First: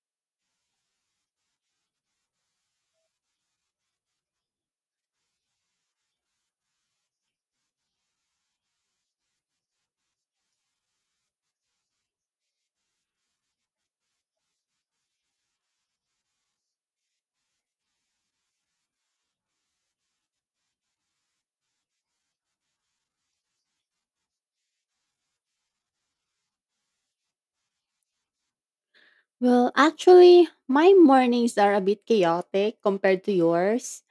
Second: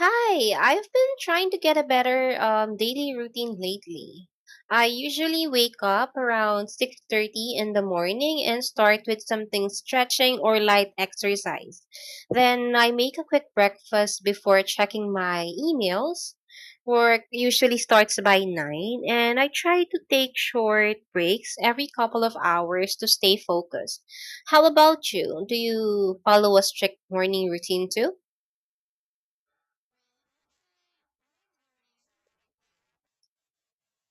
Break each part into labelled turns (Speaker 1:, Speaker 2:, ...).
Speaker 1: Hi, I've been trying to get a better daily routine lately. I usually wake up around 6:30 in the morning and start with something stretching or light exercise. Then I make a quick breakfast before checking my emails. Work usually starts by 9 and I try to take short breaks every couple of hours to stay focused. How about you? Do you follow a strict morning routine too?
Speaker 2: Well, actually, my mornings are a bit chaotic compared to yours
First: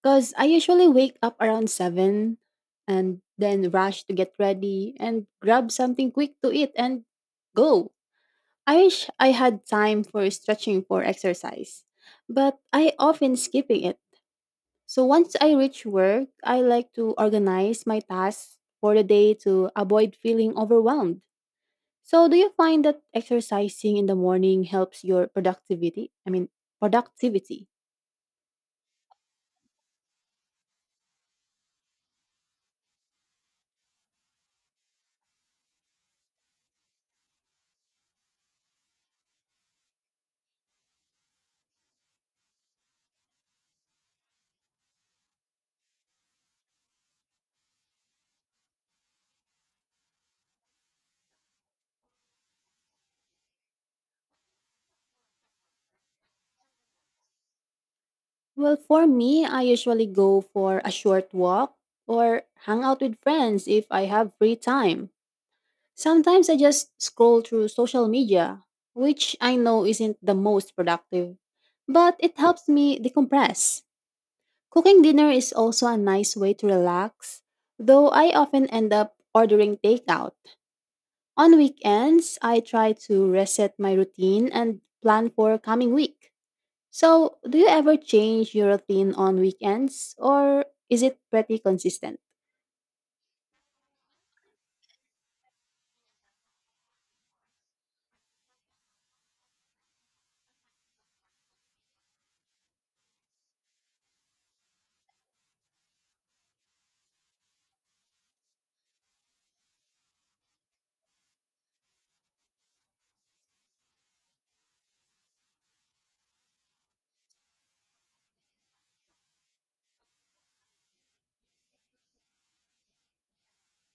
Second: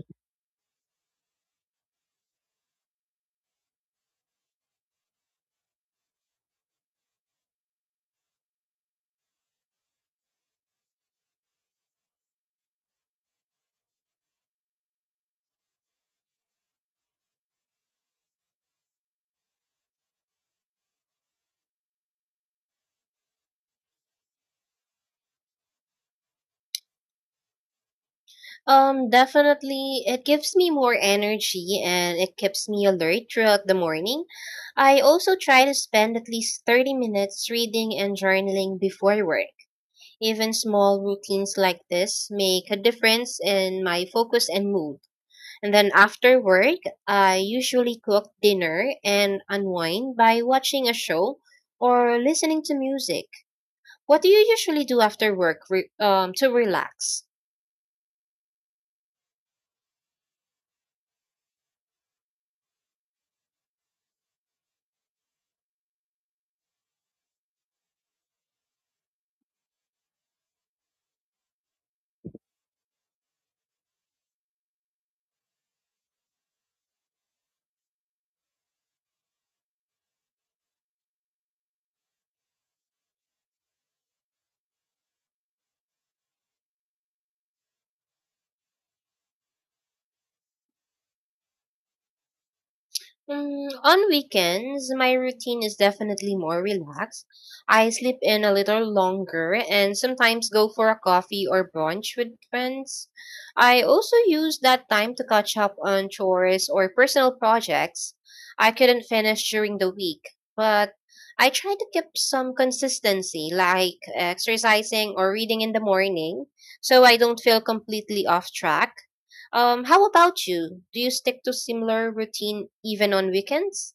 Speaker 2: because I usually wake up around 7 and then rush to get ready and grab something quick to eat and go. I wish I had time for stretching for exercise, but I often skipping it. So once I reach work, I like to organize my tasks for the day to avoid feeling overwhelmed. So, do you find that exercising in the morning helps your productivity?
Speaker 1: Definitely, it gives me more energy and it keeps me alert throughout the morning. I also try to spend at least 30 minutes reading and journaling before work. Even small routines like this make a difference in my focus and mood. And then after work, I usually cook dinner and unwind by watching a show or listening to music. What do you usually do after work to relax?
Speaker 2: Well, for me, I usually go for a short walk or hang out with friends if I have free time. Sometimes I just scroll through social media, which I know isn't the most productive, but it helps me decompress. Cooking dinner is also a nice way to relax, though I often end up ordering takeout. On weekends, I try to reset my routine and plan for coming week. So, do you ever change your routine on weekends or is it pretty consistent?
Speaker 1: Mm, on weekends, my routine is definitely more relaxed. I sleep in a little longer and sometimes go for a coffee or brunch with friends. I also use that time to catch up on chores or personal projects I couldn't finish during the week, but I try to keep some consistency like exercising or reading in the morning so I don't feel completely off track. How about you? Do you stick to similar routine even on weekends?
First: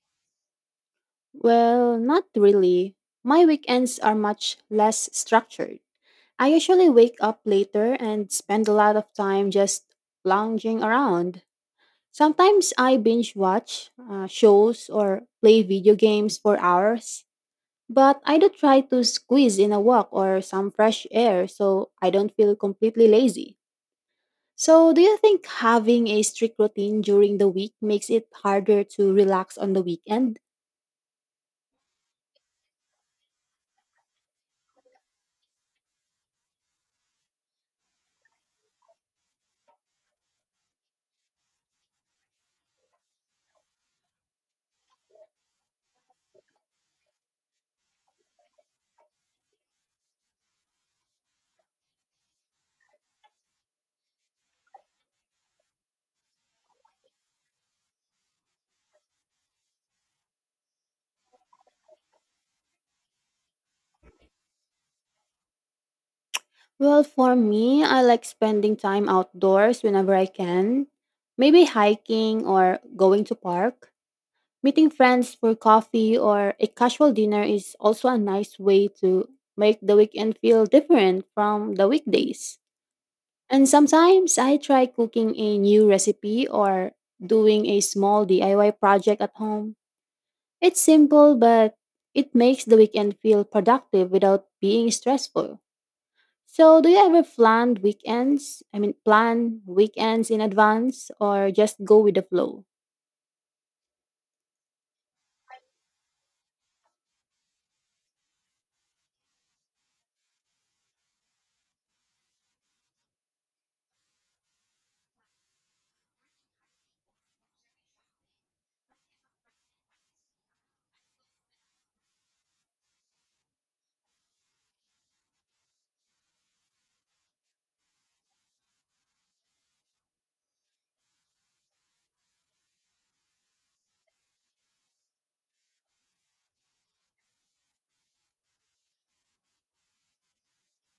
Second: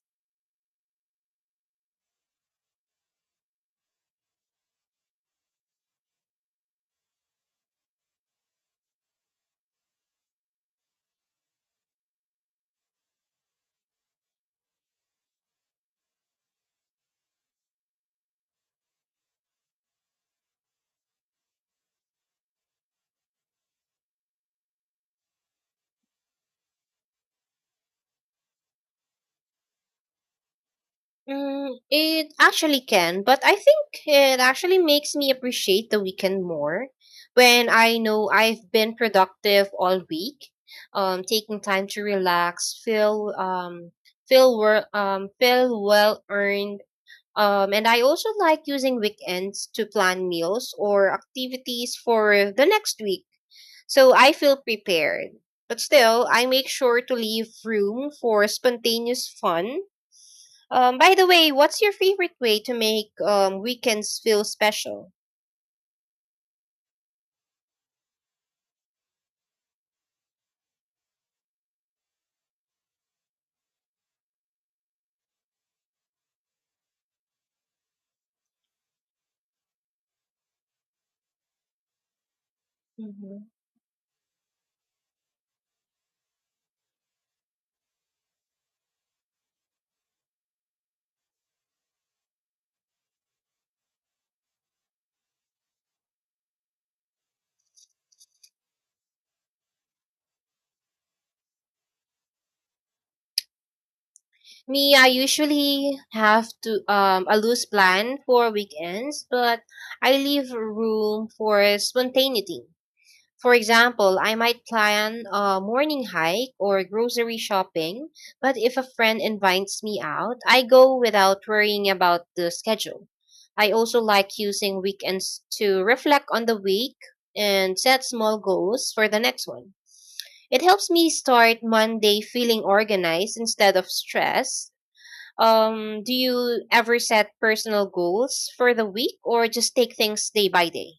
Speaker 2: Well, not really. My weekends are much less structured. I usually wake up later and spend a lot of time just lounging around. Sometimes I binge watch shows or play video games for hours. But I do try to squeeze in a walk or some fresh air so I don't feel completely lazy. So, do you think having a strict routine during the week makes it harder to relax on the weekend?
Speaker 1: Mm, it actually can, but I think it actually makes me appreciate the weekend more when I know I've been productive all week. Taking time to relax, feel well earned. And I also like using weekends to plan meals or activities for the next week, so I feel prepared. But still, I make sure to leave room for spontaneous fun. By the way, what's your favorite way to make weekends feel special?
Speaker 2: Well, for me, I like spending time outdoors whenever I can. Maybe hiking or going to park. Meeting friends for coffee or a casual dinner is also a nice way to make the weekend feel different from the weekdays.
Speaker 1: Mhm.
Speaker 2: And sometimes I try cooking a new recipe or doing a small DIY project at home. It's simple, but it makes the weekend feel productive without being stressful. So, do you ever plan weekends in advance or just go with the flow?
Speaker 1: Me, I usually have to a loose plan for weekends, but I leave room for spontaneity. For example, I might plan a morning hike or grocery shopping, but if a friend invites me out, I go without worrying about the schedule. I also like using weekends to reflect on the week and set small goals for the next one. It helps me start Monday feeling organized instead of stressed. Do you ever set personal goals for the week or just take things day by day?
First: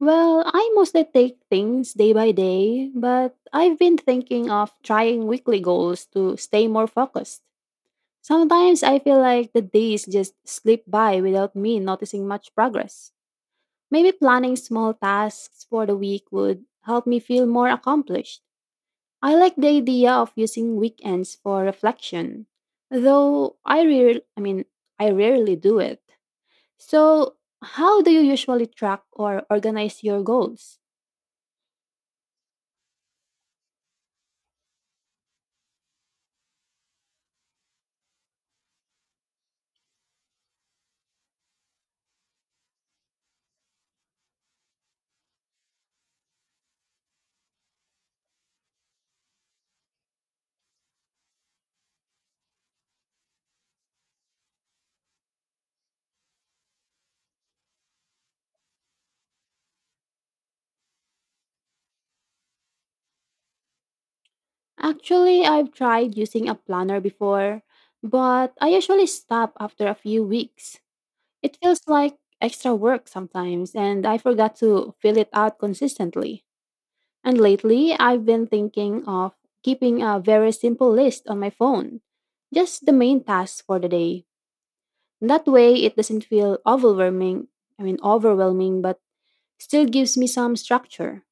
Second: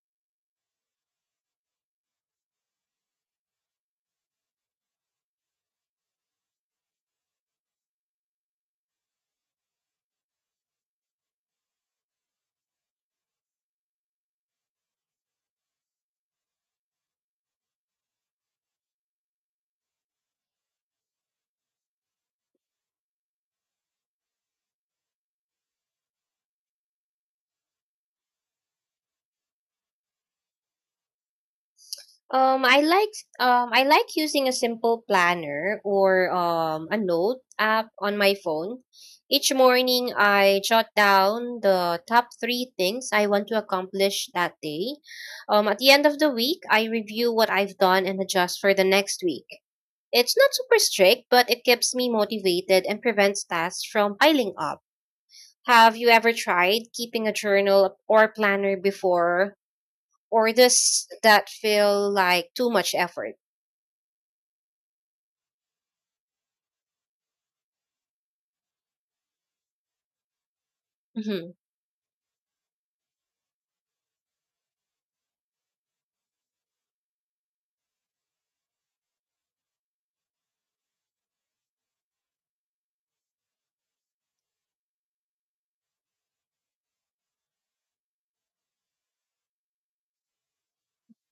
Speaker 2: Well, I mostly take things day by day, but I've been thinking of trying weekly goals to stay more focused. Sometimes I feel like the days just slip by without me noticing much progress. Maybe planning small tasks for the week would help me feel more accomplished. I like the idea of using weekends for reflection, though I rarely do it. So, how do you usually track or organize your goals?
Speaker 1: Um, I like I like using a simple planner or a note app on my phone. Each morning, I jot down the top three things I want to accomplish that day. At the end of the week, I review what I've done and adjust for the next week. It's not super strict, but it keeps me motivated and prevents tasks from piling up. Have you ever tried keeping a journal or planner before, or does that feel like too much effort?
Speaker 2: Actually, I've tried using a planner before, but I usually stop after a few weeks.
Speaker 1: Mhm.
Speaker 2: It feels like extra work sometimes, and I forgot to fill it out consistently. And lately, I've been thinking of keeping a very simple list on my phone, just the main tasks for the day. That way, it doesn't feel overwhelming, but still gives me some structure.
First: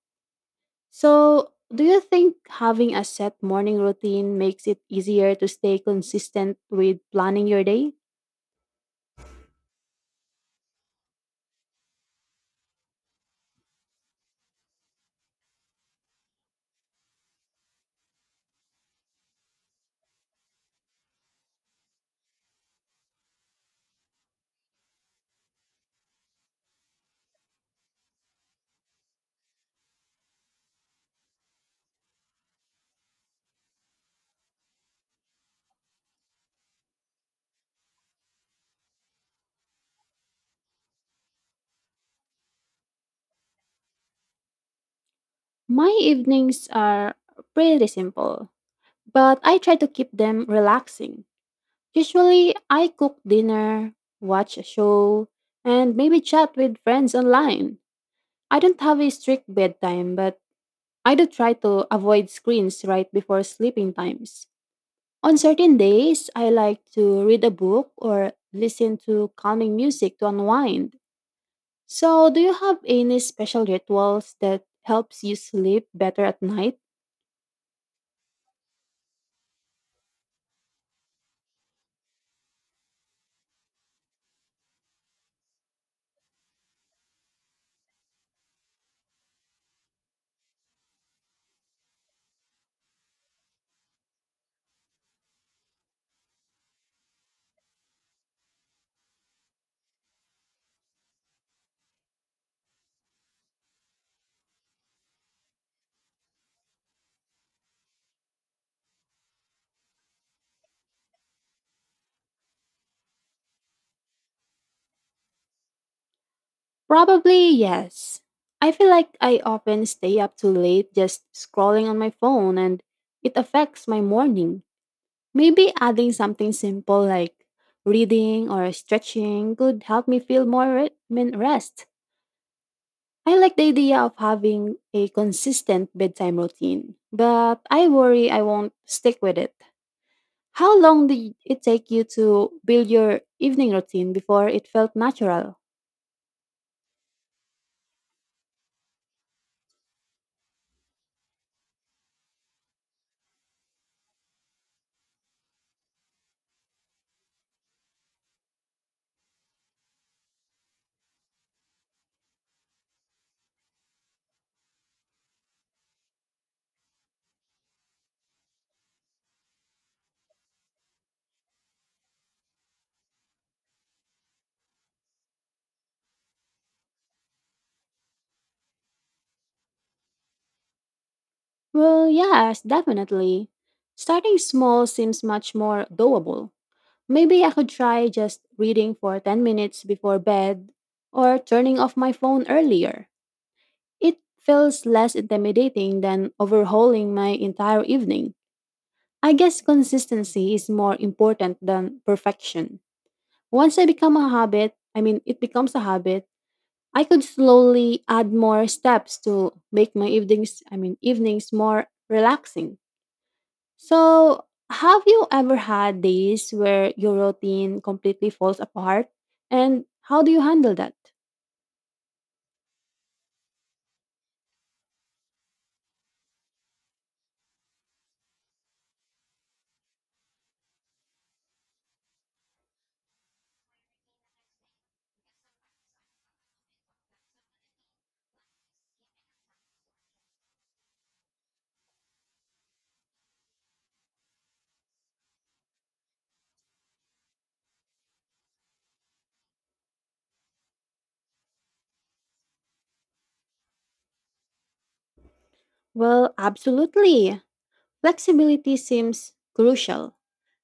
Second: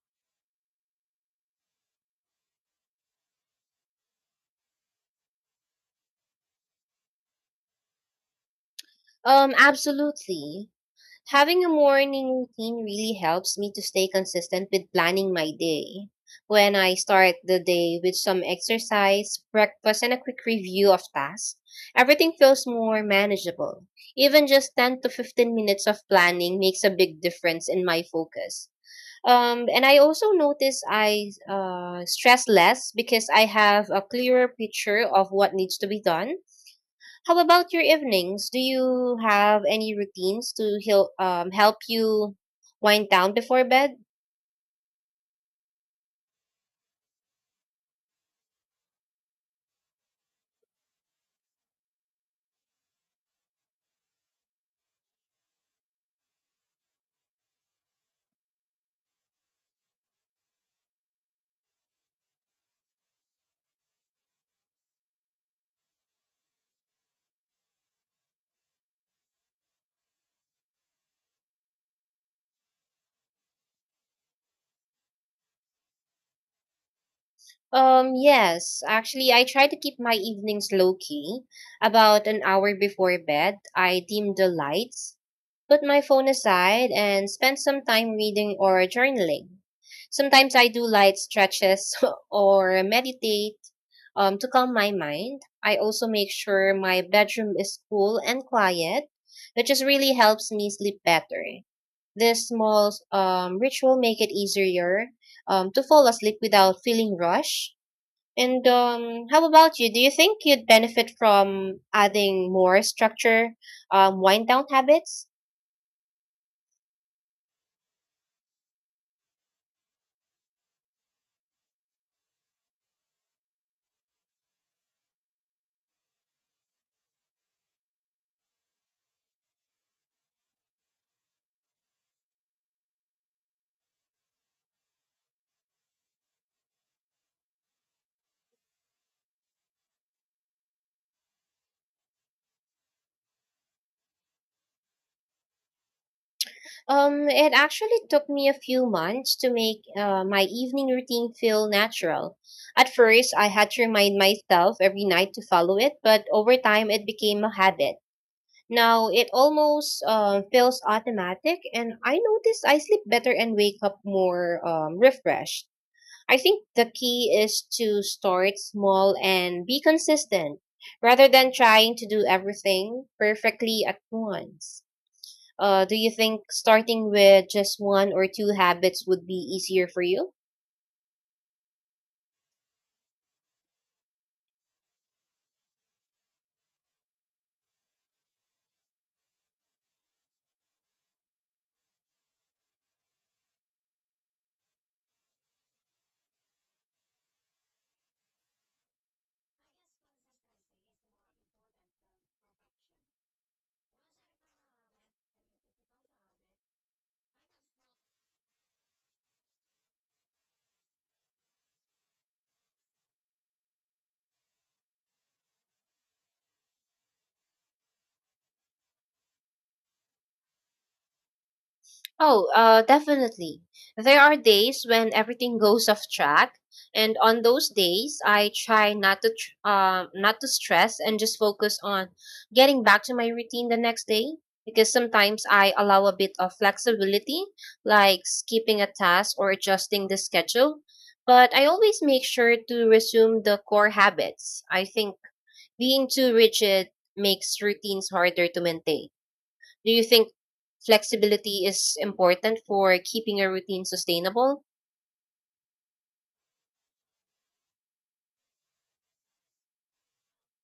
Speaker 2: So, do you think having a set morning routine makes it easier to stay consistent with planning your day?
Speaker 1: Absolutely. Having a morning routine really helps me to stay consistent with planning my day. When I start the day with some exercise, breakfast, and a quick review of tasks, everything feels more manageable. Even just 10 to 15 minutes of planning makes a big difference in my focus. And I also notice I stress less because I have a clearer picture of what needs to be done. How about your evenings? Do you have any routines to help you wind down before bed?
Speaker 2: My evenings are pretty simple but I try to keep them relaxing. Usually, I cook dinner, watch a show, and maybe chat with friends online. I don't have a strict bedtime, but I do try to avoid screens right before sleeping times. On certain days, I like to read a book or listen to calming music to unwind. So, do you have any special rituals that helps you sleep better at night?
Speaker 1: Yes. Actually, I try to keep my evenings low key. About an hour before bed, I dim the lights, put my phone aside, and spend some time reading or journaling. Sometimes I do light stretches or meditate to calm my mind. I also make sure my bedroom is cool and quiet, which just really helps me sleep better. This small ritual make it easier to fall asleep without feeling rushed. And how about you? Do you think you'd benefit from adding more structure, wind down habits?
Speaker 2: Probably yes. I feel like I often stay up too late just scrolling on my phone and it affects my morning. Maybe adding something simple like reading or stretching could help me feel I rest. I like the idea of having a consistent bedtime routine, but I worry I won't stick with it. How long did it take you to build your evening routine before it felt natural?
Speaker 1: It actually took me a few months to make my evening routine feel natural. At first, I had to remind myself every night to follow it, but over time, it became a habit. Now it almost feels automatic, and I notice I sleep better and wake up more refreshed. I think the key is to start small and be consistent rather than trying to do everything perfectly at once. Do you think starting with just one or two habits would be easier for you?
Speaker 2: Well, yes, definitely. Starting small seems much more doable. Maybe I could try just reading for 10 minutes before bed or turning off my phone earlier. It feels less intimidating than overhauling my entire evening. I guess consistency is more important than perfection. Once I become a habit, I mean, it becomes a habit, I could slowly add more steps to make my evenings more relaxing. So, have you ever had days where your routine completely falls apart? And how do you handle that?
Speaker 1: Oh, definitely. There are days when everything goes off track, and on those days, I try not to stress and just focus on getting back to my routine the next day. Because sometimes I allow a bit of flexibility, like skipping a task or adjusting the schedule. But I always make sure to resume the core habits. I think being too rigid makes routines harder to maintain. Do you think flexibility is important for keeping a routine sustainable?
Speaker 2: Well, absolutely. Flexibility seems crucial.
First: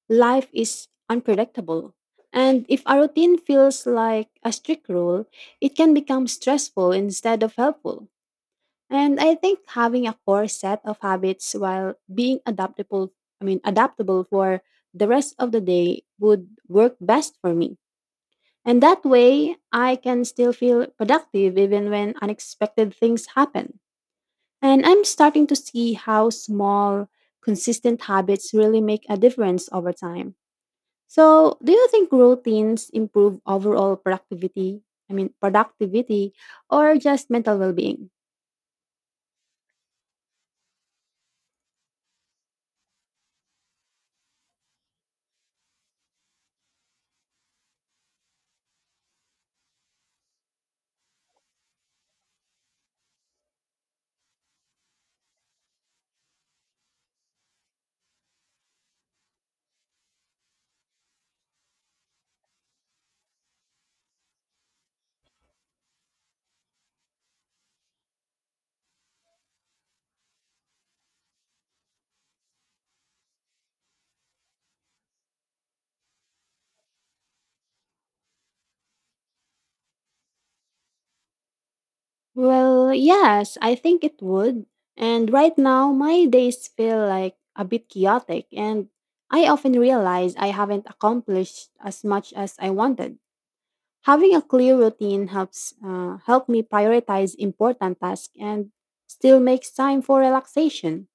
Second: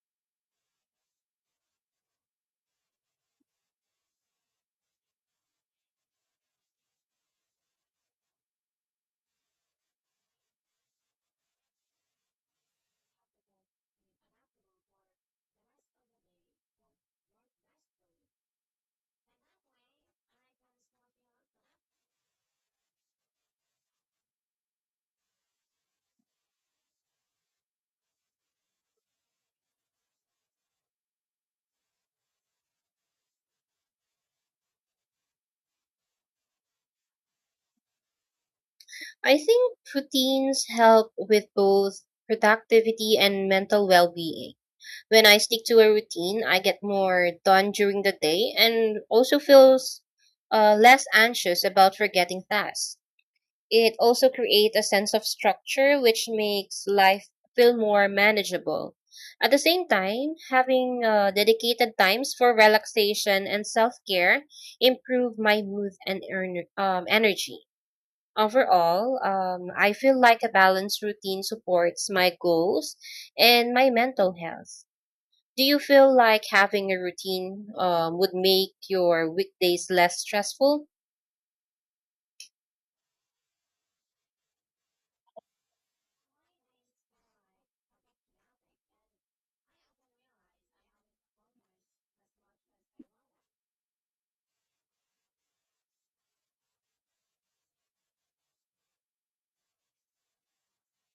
Speaker 2: Life is unpredictable. And if a routine feels like a strict rule, it can become stressful instead of helpful. And I think having a core set of habits while being adaptable for the rest of the day would work best for me. And that way, I can still feel productive even when unexpected things happen. And I'm starting to see how small, consistent habits really make a difference over time. So, do you think routines improve overall productivity or just mental well being?
Speaker 1: I think routines help with both productivity and mental well being. When I stick to a routine, I get more done during the day and also feels less anxious about forgetting tasks. It also creates a sense of structure which makes life feel more manageable. At the same time, having dedicated times for relaxation and self-care improve my mood and energy. Overall, I feel like a balanced routine supports my goals and my mental health. Do you feel like having a routine would make your weekdays less stressful?
Speaker 2: Well, yes, I think it would. And right now, my days feel like a bit chaotic, and I often realize I haven't accomplished as much as I wanted. Having a clear routine helps help me prioritize important tasks and still makes time for relaxation.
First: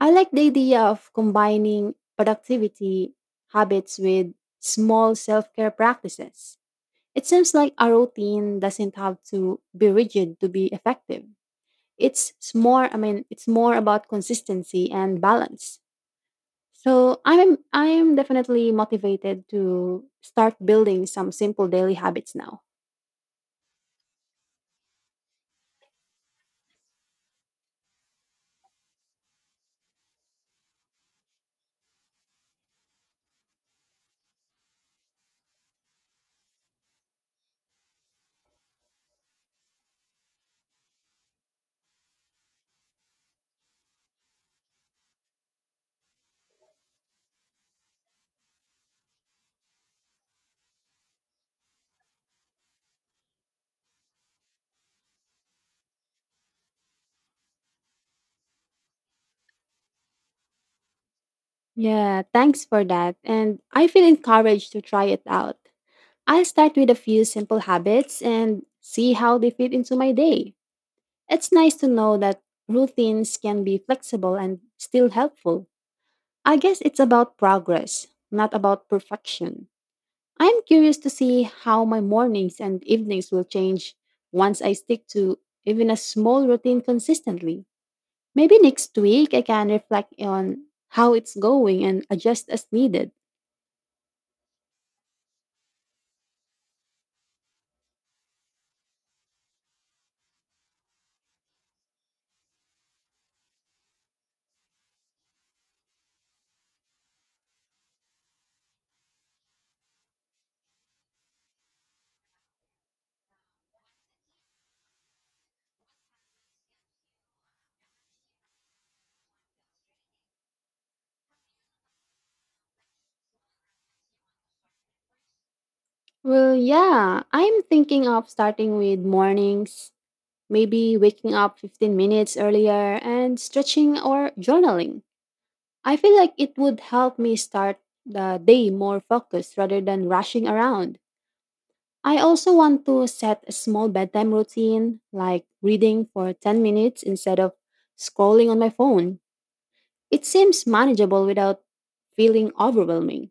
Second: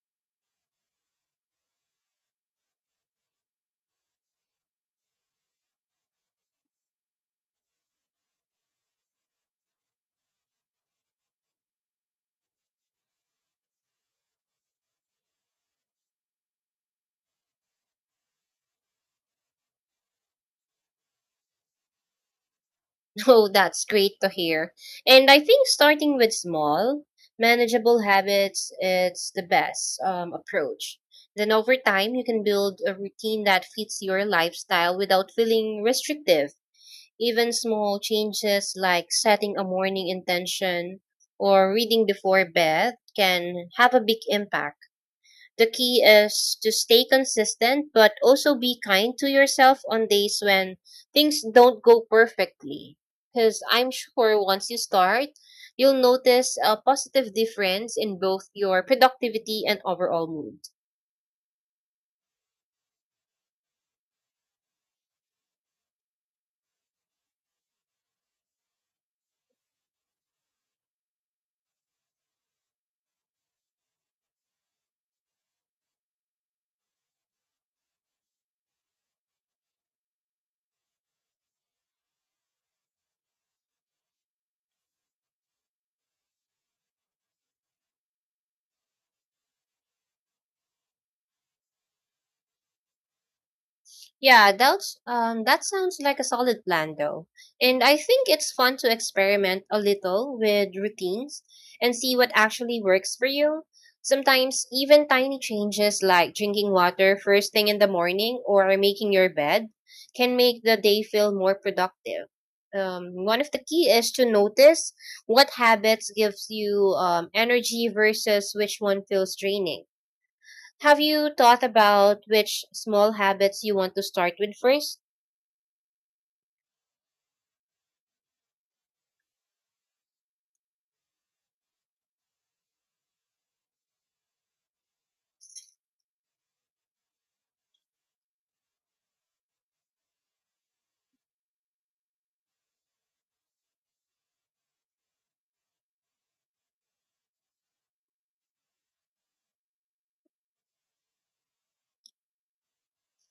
Speaker 2: I like the idea of combining productivity habits with small self-care practices. It seems like a routine doesn't have to be rigid to be effective. It's more about consistency and balance. So I'm definitely motivated to start building some simple daily habits now.
Speaker 1: Oh, that's great to hear. And I think starting with small, manageable habits it's the best approach. Then over time, you can build a routine that fits your lifestyle without feeling restrictive. Even small changes like setting a morning intention or reading before bed can have a big impact. The key is to stay consistent, but also be kind to yourself on days when things don't go perfectly. Because I'm sure once you start, you'll notice a positive difference in both your productivity and overall mood.
Speaker 2: Yeah, thanks for that. And I feel encouraged to try it out. I'll start with a few simple habits and see how they fit into my day. It's nice to know that routines can be flexible and still helpful. I guess it's about progress, not about perfection. I'm curious to see how my mornings and evenings will change once I stick to even a small routine consistently. Maybe next week I can reflect on how it's going and adjust as needed.
Speaker 1: Yeah, that sounds like a solid plan though. And I think it's fun to experiment a little with routines and see what actually works for you. Sometimes even tiny changes like drinking water first thing in the morning or making your bed can make the day feel more productive. One of the key is to notice what habits gives you energy versus which one feels draining. Have you thought about which small habits you want to start with first?
Speaker 2: Well, yeah, I'm thinking of starting with mornings, maybe waking up 15 minutes earlier and stretching or journaling. I feel like it would help me start the day more focused rather than rushing around. I also want to set a small bedtime routine, like reading for 10 minutes instead of scrolling on my phone. It seems manageable without feeling overwhelming.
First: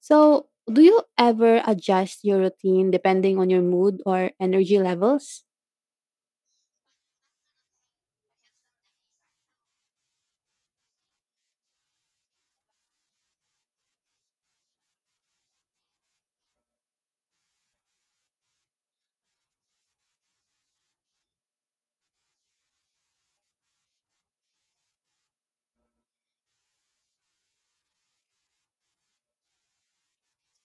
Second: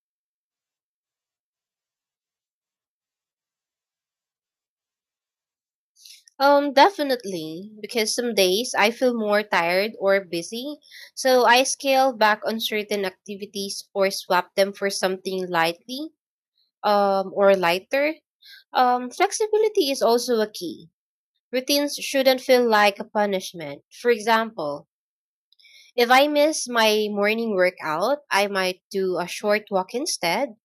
Speaker 2: So, do you ever adjust your routine depending on your mood or energy levels?
Speaker 1: Definitely, because some days I feel more tired or busy, so I scale back on certain activities or swap them for something lightly, or lighter. Flexibility is also a key. Routines shouldn't feel like a punishment. For example, if I miss my morning workout, I might do a short walk instead.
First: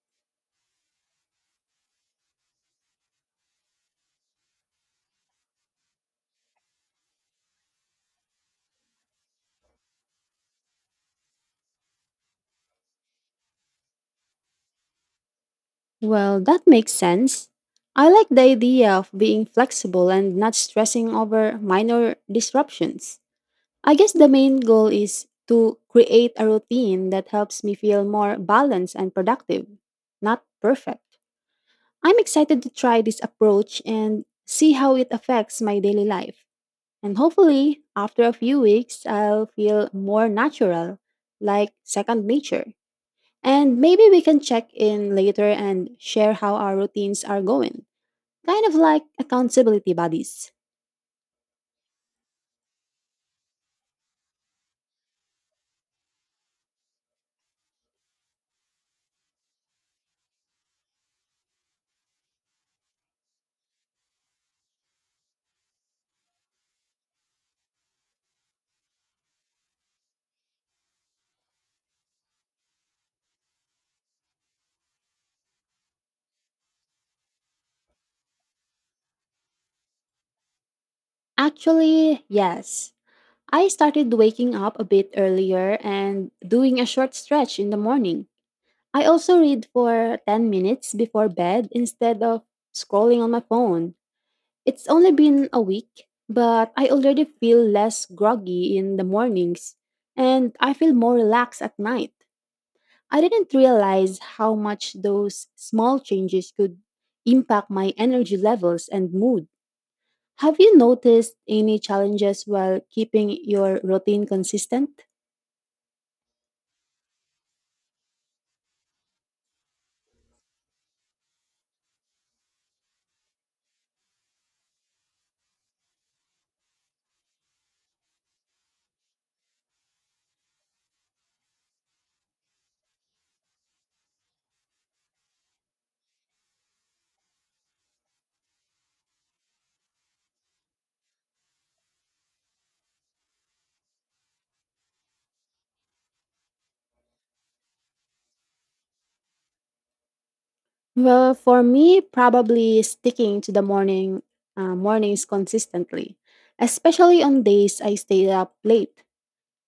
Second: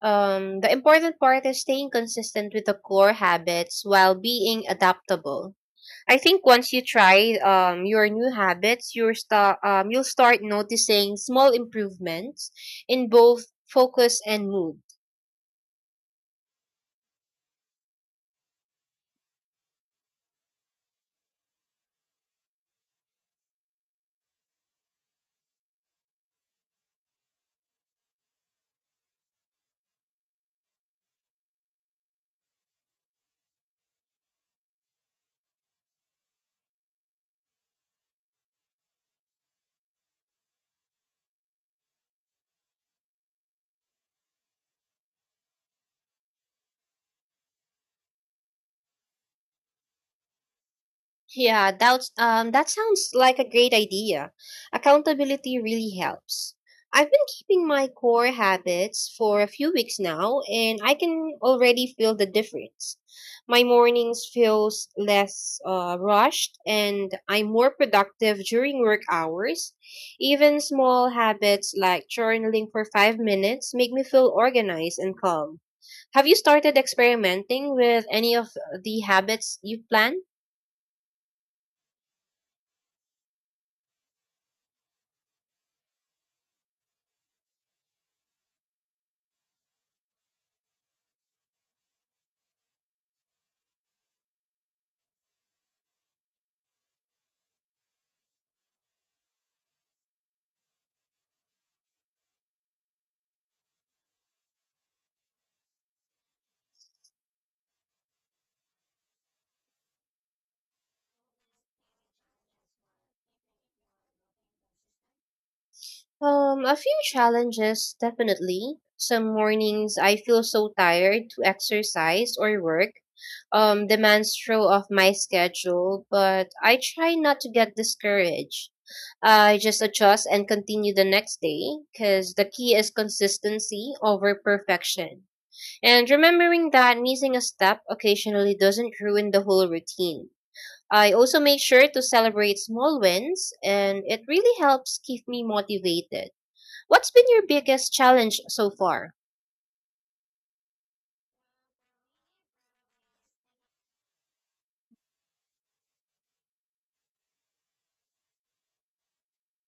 Speaker 1: The important part is staying consistent with the core habits while being adaptable. I think once you try your new habits, you'll start noticing small improvements in both focus and mood.
Speaker 2: Well, that makes sense. I like the idea of being flexible and not stressing over minor disruptions. I guess the main goal is to create a routine that helps me feel more balanced and productive, not perfect. I'm excited to try this approach and see how it affects my daily life. And hopefully, after a few weeks, I'll feel more natural, like second nature. And maybe we can check in later and share how our routines are going. Kind of like accountability buddies.
Speaker 1: Yeah, that sounds like a great idea. Accountability really helps. I've been keeping my core habits for a few weeks now and I can already feel the difference. My mornings feels less rushed and I'm more productive during work hours. Even small habits like journaling for 5 minutes make me feel organized and calm. Have you started experimenting with any of the habits you've planned?
Speaker 2: Actually, yes. I started waking up a bit earlier and doing a short stretch in the morning. I also read for 10 minutes before bed instead of scrolling on my phone. It's only been a week, but I already feel less groggy in the mornings and I feel more relaxed at night. I didn't realize how much those small changes could impact my energy levels and mood. Have you noticed any challenges while keeping your routine consistent?
Speaker 1: A few challenges, definitely. Some mornings I feel so tired to exercise or work. Demands throw off my schedule, but I try not to get discouraged. I just adjust and continue the next day because the key is consistency over perfection. And remembering that missing a step occasionally doesn't ruin the whole routine. I also make sure to celebrate small wins, and it really helps keep me motivated. What's been your biggest challenge so far?
Speaker 2: Well, for me, probably sticking to the mornings consistently, especially on days I stay up late.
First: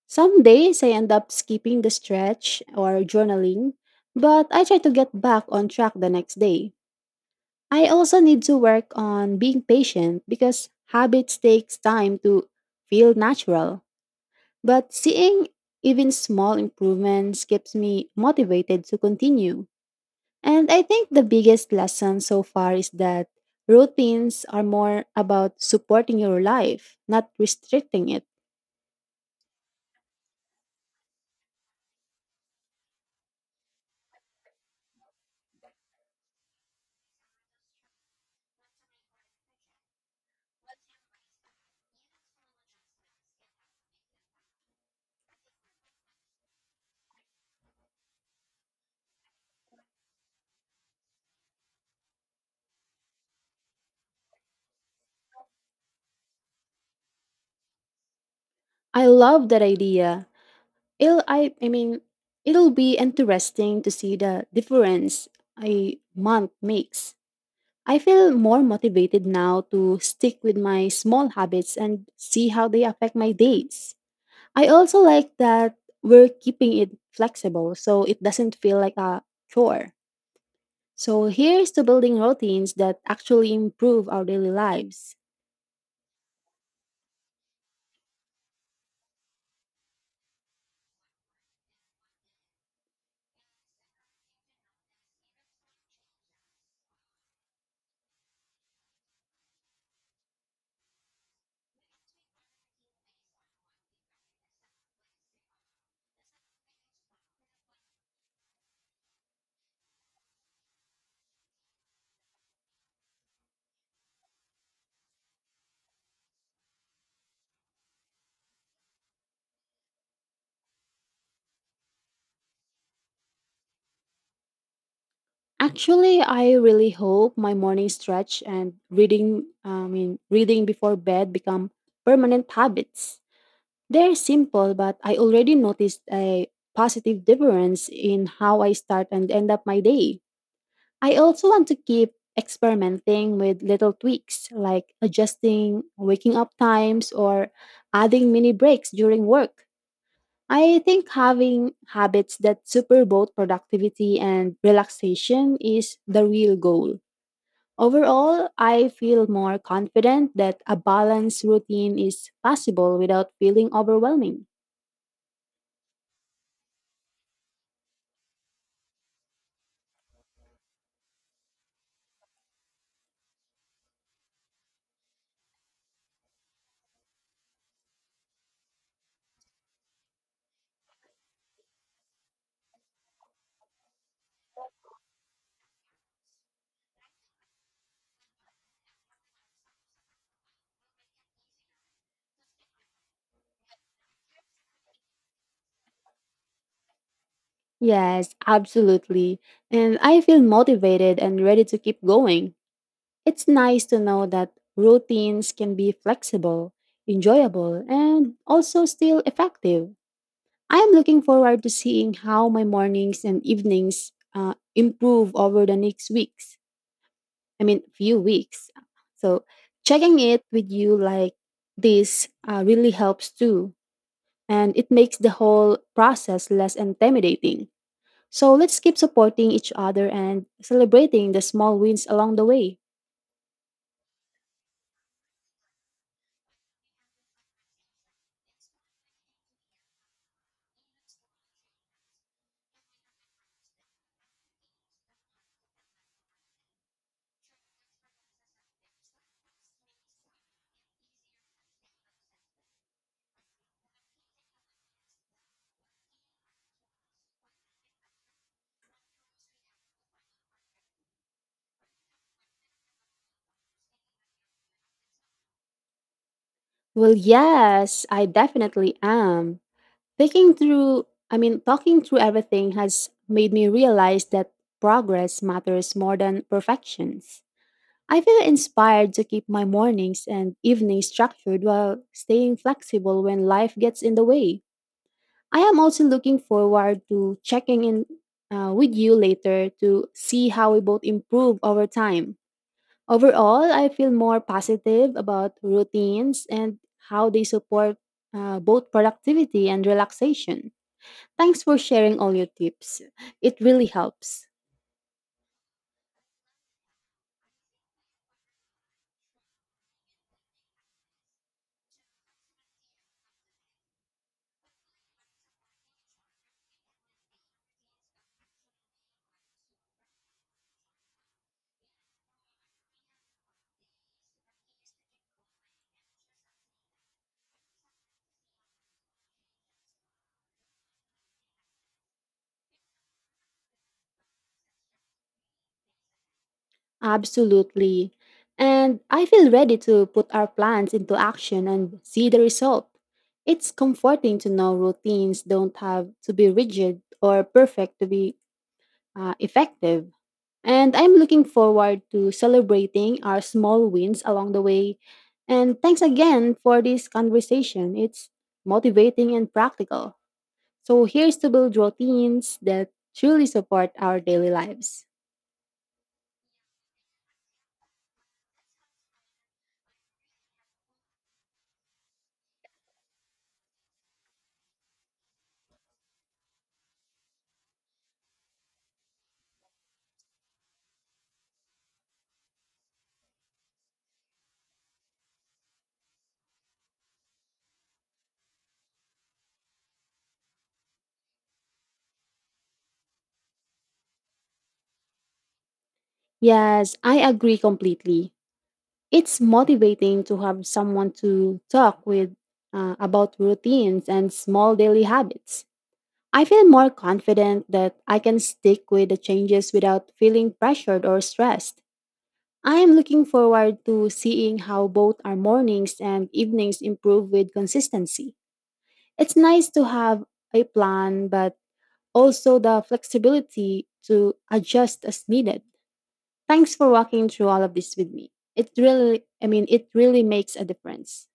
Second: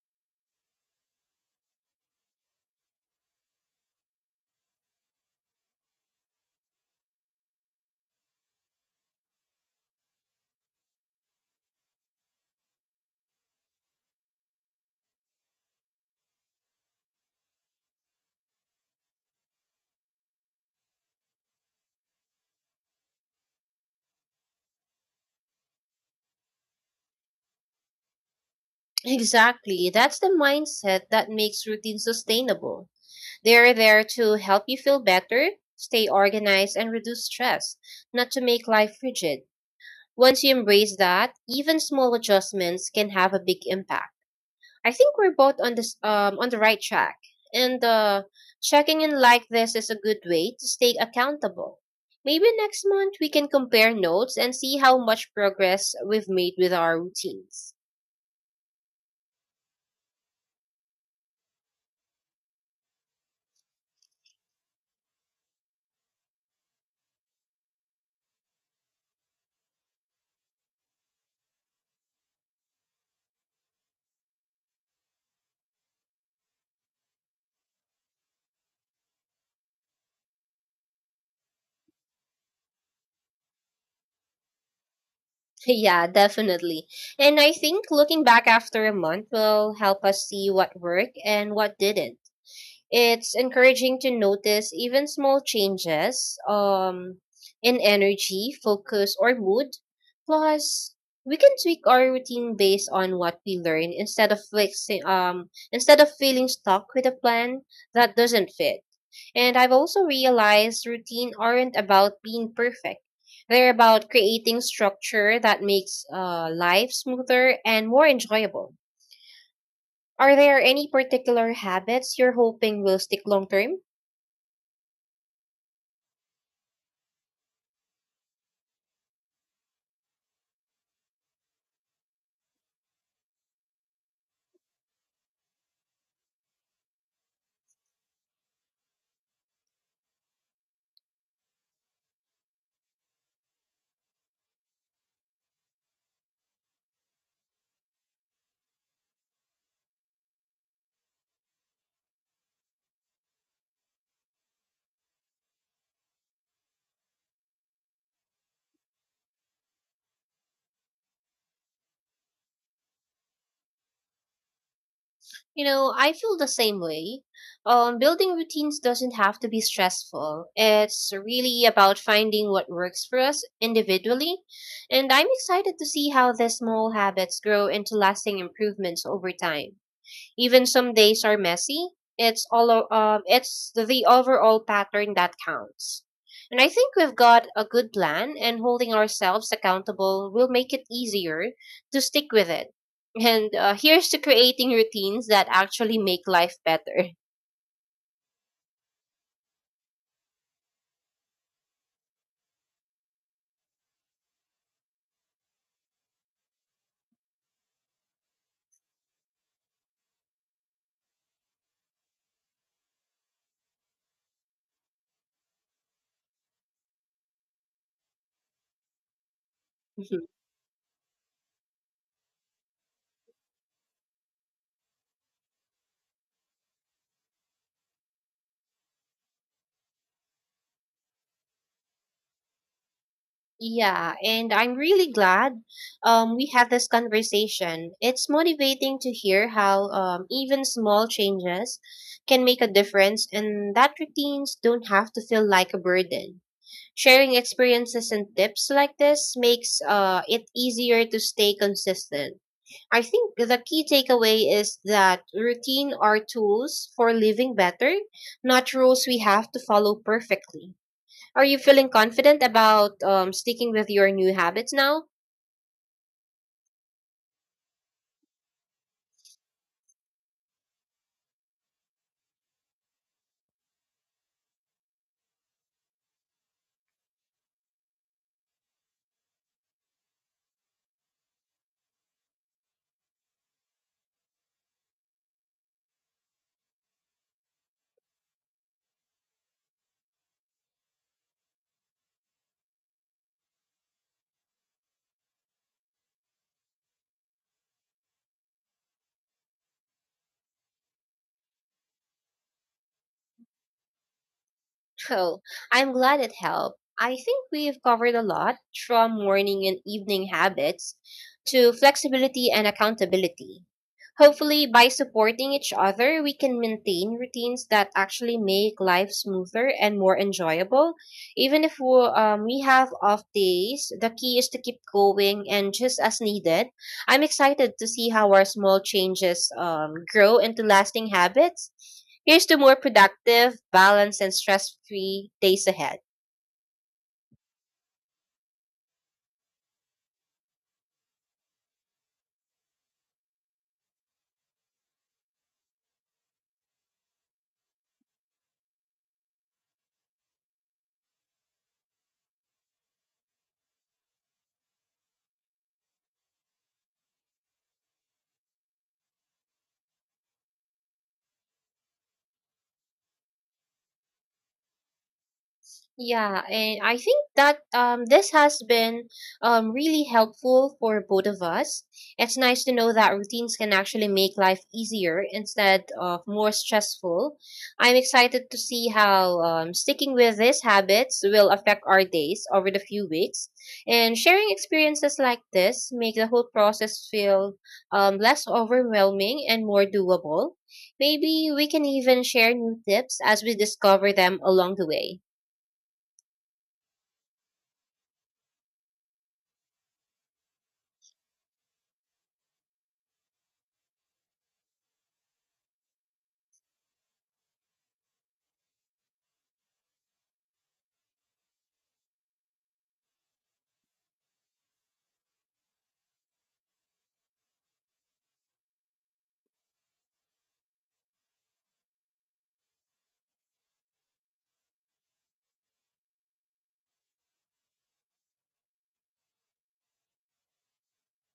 Speaker 2: Some days I end up skipping the stretch or journaling, but I try to get back on track the next day. I also need to work on being patient because habits takes time to feel natural. But seeing even small improvements keeps me motivated to continue. And I think the biggest lesson so far is that routines are more about supporting your life, not restricting it.
Speaker 1: Exactly. That's the mindset that makes routines sustainable. They're there to help you feel better, stay organized, and reduce stress, not to make life rigid. Once you embrace that, even small adjustments can have a big impact. I think we're both on the right track. And checking in like this is a good way to stay accountable. Maybe next month we can compare notes and see how much progress we've made with our routines.
Speaker 2: I love that idea. It'll I mean It'll be interesting to see the difference a month makes. I feel more motivated now to stick with my small habits and see how they affect my days. I also like that we're keeping it flexible so it doesn't feel like a chore. So here's to building routines that actually improve our daily lives.
Speaker 1: Yeah, definitely. And I think looking back after a month will help us see what worked and what didn't. It's encouraging to notice even small changes in energy, focus, or mood. Plus, we can tweak our routine based on what we learn instead of instead of feeling stuck with a plan that doesn't fit. And I've also realized routine aren't about being perfect. They're about creating structure that makes life smoother and more enjoyable. Are there any particular habits you're hoping will stick long term?
Speaker 2: Actually, I really hope my morning stretch and reading before bed become permanent habits. They're simple, but I already noticed a positive difference in how I start and end up my day. I also want to keep experimenting with little tweaks like adjusting waking up times or adding mini breaks during work. I think having habits that super both productivity and relaxation is the real goal. Overall, I feel more confident that a balanced routine is possible without feeling overwhelming.
Speaker 1: You know, I feel the same way. Building routines doesn't have to be stressful. It's really about finding what works for us individually. And I'm excited to see how the small habits grow into lasting improvements over time. Even some days are messy. It's the overall pattern that counts. And I think we've got a good plan, and holding ourselves accountable will make it easier to stick with it. And here's to creating routines that actually make life better.
Speaker 2: Yes, absolutely. And I feel motivated and ready to keep going. It's nice to know that routines can be flexible, enjoyable, and also still effective. I'm looking forward to seeing how my mornings and evenings improve over the next few weeks. So checking it with you like this really helps too, and it makes the whole process less intimidating. So let's keep supporting each other and celebrating the small wins along the way.
Speaker 1: Yeah, and I'm really glad we had this conversation. It's motivating to hear how, even small changes can make a difference, and that routines don't have to feel like a burden. Sharing experiences and tips like this makes it easier to stay consistent. I think the key takeaway is that routine are tools for living better, not rules we have to follow perfectly. Are you feeling confident about sticking with your new habits now?
Speaker 2: Well, yes, I definitely am. Thinking through, I mean, Talking through everything has made me realize that progress matters more than perfections. I feel inspired to keep my mornings and evenings structured while staying flexible when life gets in the way. I am also looking forward to checking in with you later to see how we both improve over time. Overall, I feel more positive about routines and how they support both productivity and relaxation. Thanks for sharing all your tips. It really helps.
Speaker 1: Oh, I'm glad it helped. I think we've covered a lot, from morning and evening habits to flexibility and accountability. Hopefully, by supporting each other, we can maintain routines that actually make life smoother and more enjoyable. Even if we have off days, the key is to keep going and just as needed. I'm excited to see how our small changes grow into lasting habits. Here's to more productive, balanced, and stress free days ahead.
Speaker 2: Absolutely. And I feel ready to put our plans into action and see the result. It's comforting to know routines don't have to be rigid or perfect to be effective. And I'm looking forward to celebrating our small wins along the way. And thanks again for this conversation. It's motivating and practical. So here's to build routines that truly support our daily lives.
Speaker 1: Yeah, and I think that, this has been, really helpful for both of us. It's nice to know that routines can actually make life easier instead of more stressful. I'm excited to see how, sticking with these habits will affect our days over the few weeks. And sharing experiences like this make the whole process feel, less overwhelming and more doable. Maybe we can even share new tips as we discover them along the way.
Speaker 2: Yes, I agree completely. It's motivating to have someone to talk with about routines and small daily habits. I feel more confident that I can stick with the changes without feeling pressured or stressed. I am looking forward to seeing how both our mornings and evenings improve with consistency. It's nice to have a plan, but also the flexibility to adjust as needed. Thanks for walking through all of this with me. It really makes a difference.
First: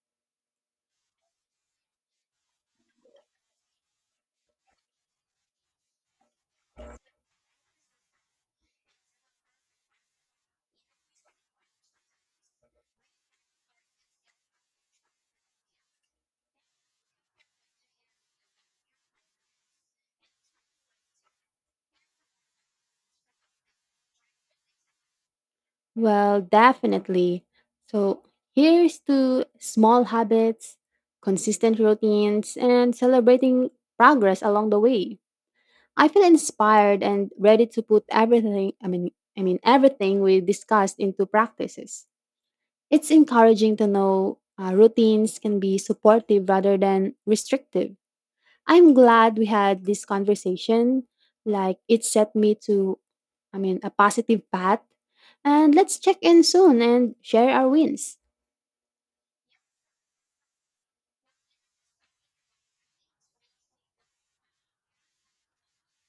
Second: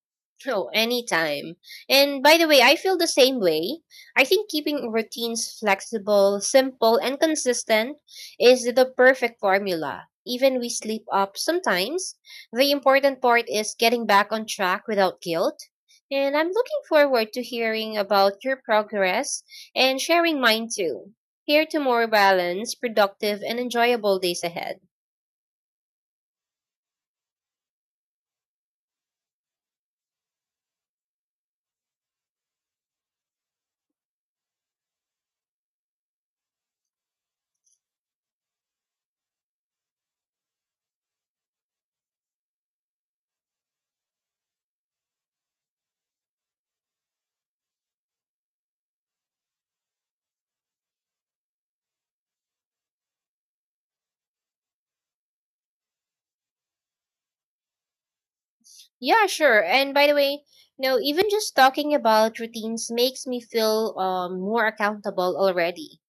Speaker 1: Oh, anytime. And by the way, I feel the same way. I think keeping routines flexible, simple, and consistent is the perfect formula. Even we sleep up sometimes. The important part is getting back on track without guilt. And I'm looking forward to hearing about your progress and sharing mine too. Here to more balanced, productive, and enjoyable days ahead.
Speaker 2: Well, definitely. So, here's to small habits, consistent routines, and celebrating progress along the way. I feel inspired and ready to put everything, I mean everything we discussed into practices. It's encouraging to know routines can be supportive rather than restrictive. I'm glad we had this conversation. Like it set me to I mean, A positive path. And let's check in soon and share our wins.
Speaker 1: Yeah, sure. And by the way, you know, even just talking about routines makes me feel, more accountable already.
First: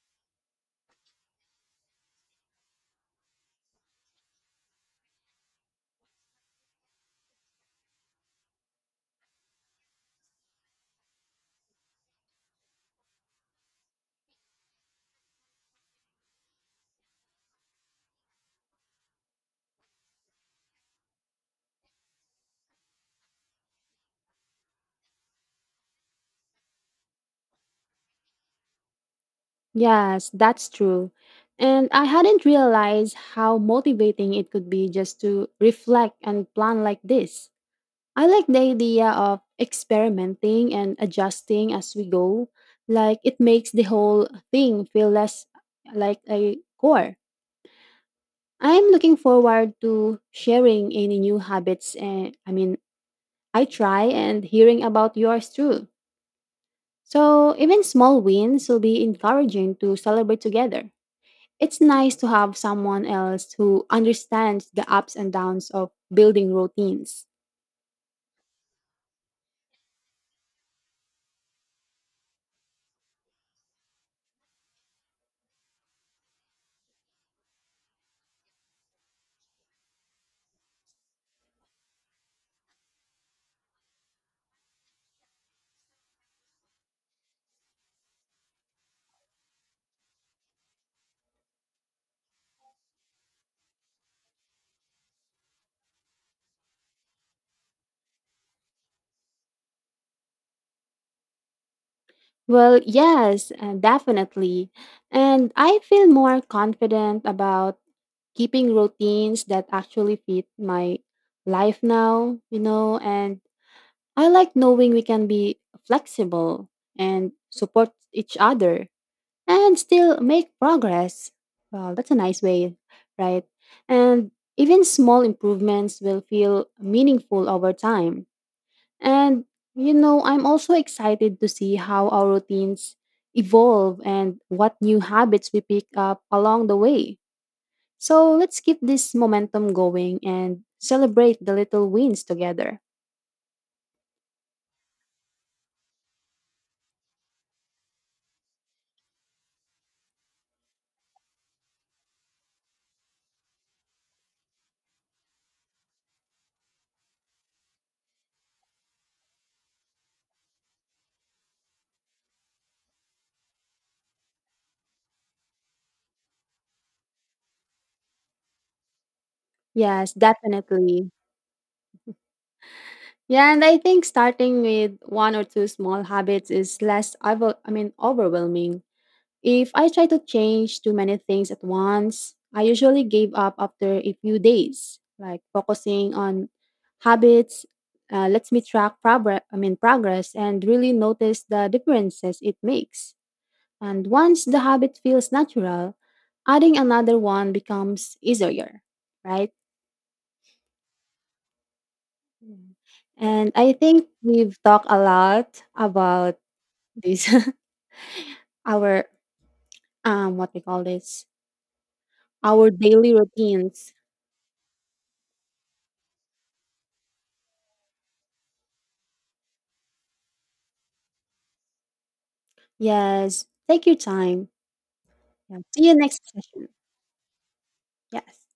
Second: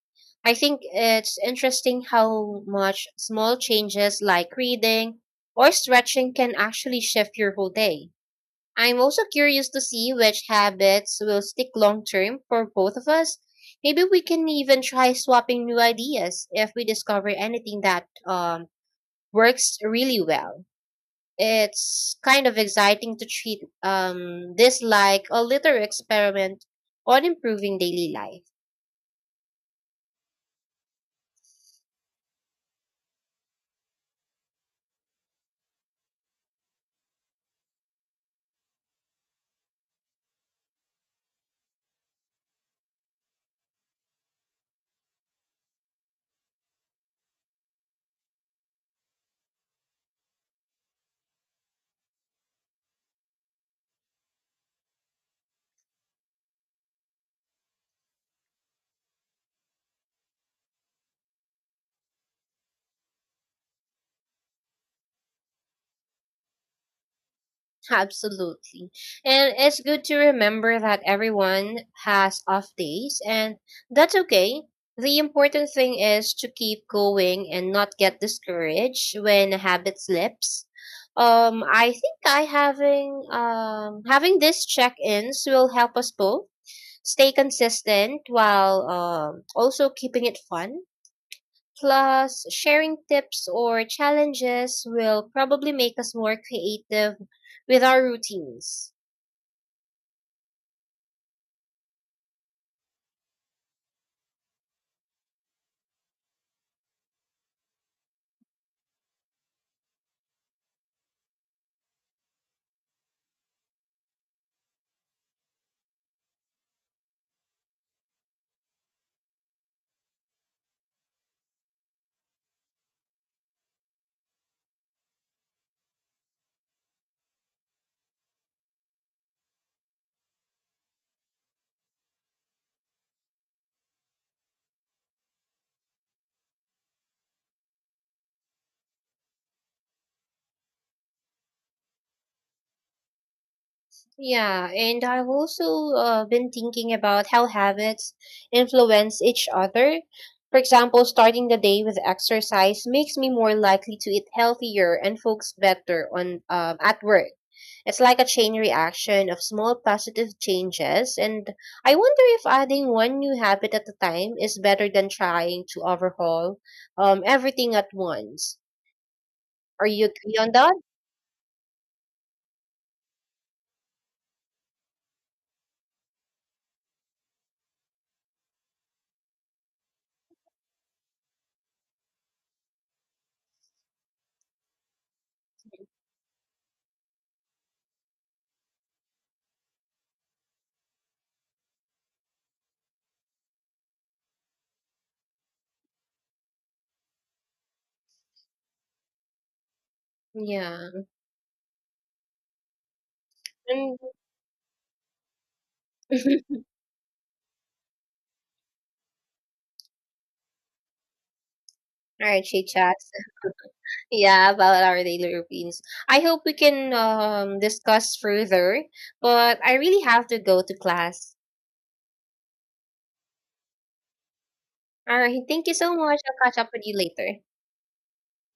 Speaker 1: I think it's interesting how much small changes like reading or stretching can actually shift your whole day. I'm also curious to see which habits will stick long term for both of us. Maybe we can even try swapping new ideas if we discover anything that, works really well. It's kind of exciting to treat, this like a little experiment on improving daily life.
Speaker 2: Yes, that's true. And I hadn't realized how motivating it could be just to reflect and plan like this. I like the idea of experimenting and adjusting as we go. Like it makes the whole thing feel less like a chore. I'm looking forward to sharing any new habits and I mean I try and hearing about yours too. So, even small wins will be encouraging to celebrate together. It's nice to have someone else who understands the ups and downs of building routines.
Speaker 1: Absolutely. And it's good to remember that everyone has off days, and that's okay. The important thing is to keep going and not get discouraged when a habit slips. I think I having having these check-ins will help us both stay consistent while also keeping it fun. Plus, sharing tips or challenges will probably make us more creative with our routines.
Speaker 2: Well, yes, definitely. And I feel more confident about keeping routines that actually fit my life now, you know, and I like knowing we can be flexible and support each other and still make progress. Well, that's a nice way, right? And even small improvements will feel meaningful over time. And, you know, I'm also excited to see how our routines evolve and what new habits we pick up along the way. So let's keep this momentum going and celebrate the little wins together.
Speaker 1: Yeah, and I've also been thinking about how habits influence each other. For example, starting the day with exercise makes me more likely to eat healthier and focus better on, at work. It's like a chain reaction of small positive changes, and I wonder if adding one new habit at a time is better than trying to overhaul, everything at once. Are you
Speaker 2: Yes,
Speaker 1: agree on that?
Speaker 2: definitely. Yeah, and I think starting with one or two small habits is less, over- I mean, overwhelming. If I try to change too many things at once, I usually give up after a few days. Like focusing on habits lets me track progress, I mean progress and really notice the differences it makes. And once the habit feels natural, adding another one becomes easier, right?
Speaker 1: Yeah.
Speaker 2: Mm. And I
Speaker 1: And
Speaker 2: think we've talked a lot about this our what we call this
Speaker 1: all right, Shay
Speaker 2: our
Speaker 1: Chat.
Speaker 2: daily routines.
Speaker 1: Yeah, about our daily routines. I hope we can, discuss further, but I really have to go to class.
Speaker 2: Yes. Take your time.
Speaker 1: All right,
Speaker 2: Yeah.
Speaker 1: thank you
Speaker 2: See
Speaker 1: so
Speaker 2: you
Speaker 1: much.
Speaker 2: next
Speaker 1: I'll catch
Speaker 2: session.
Speaker 1: up with you later.
Speaker 2: Yes.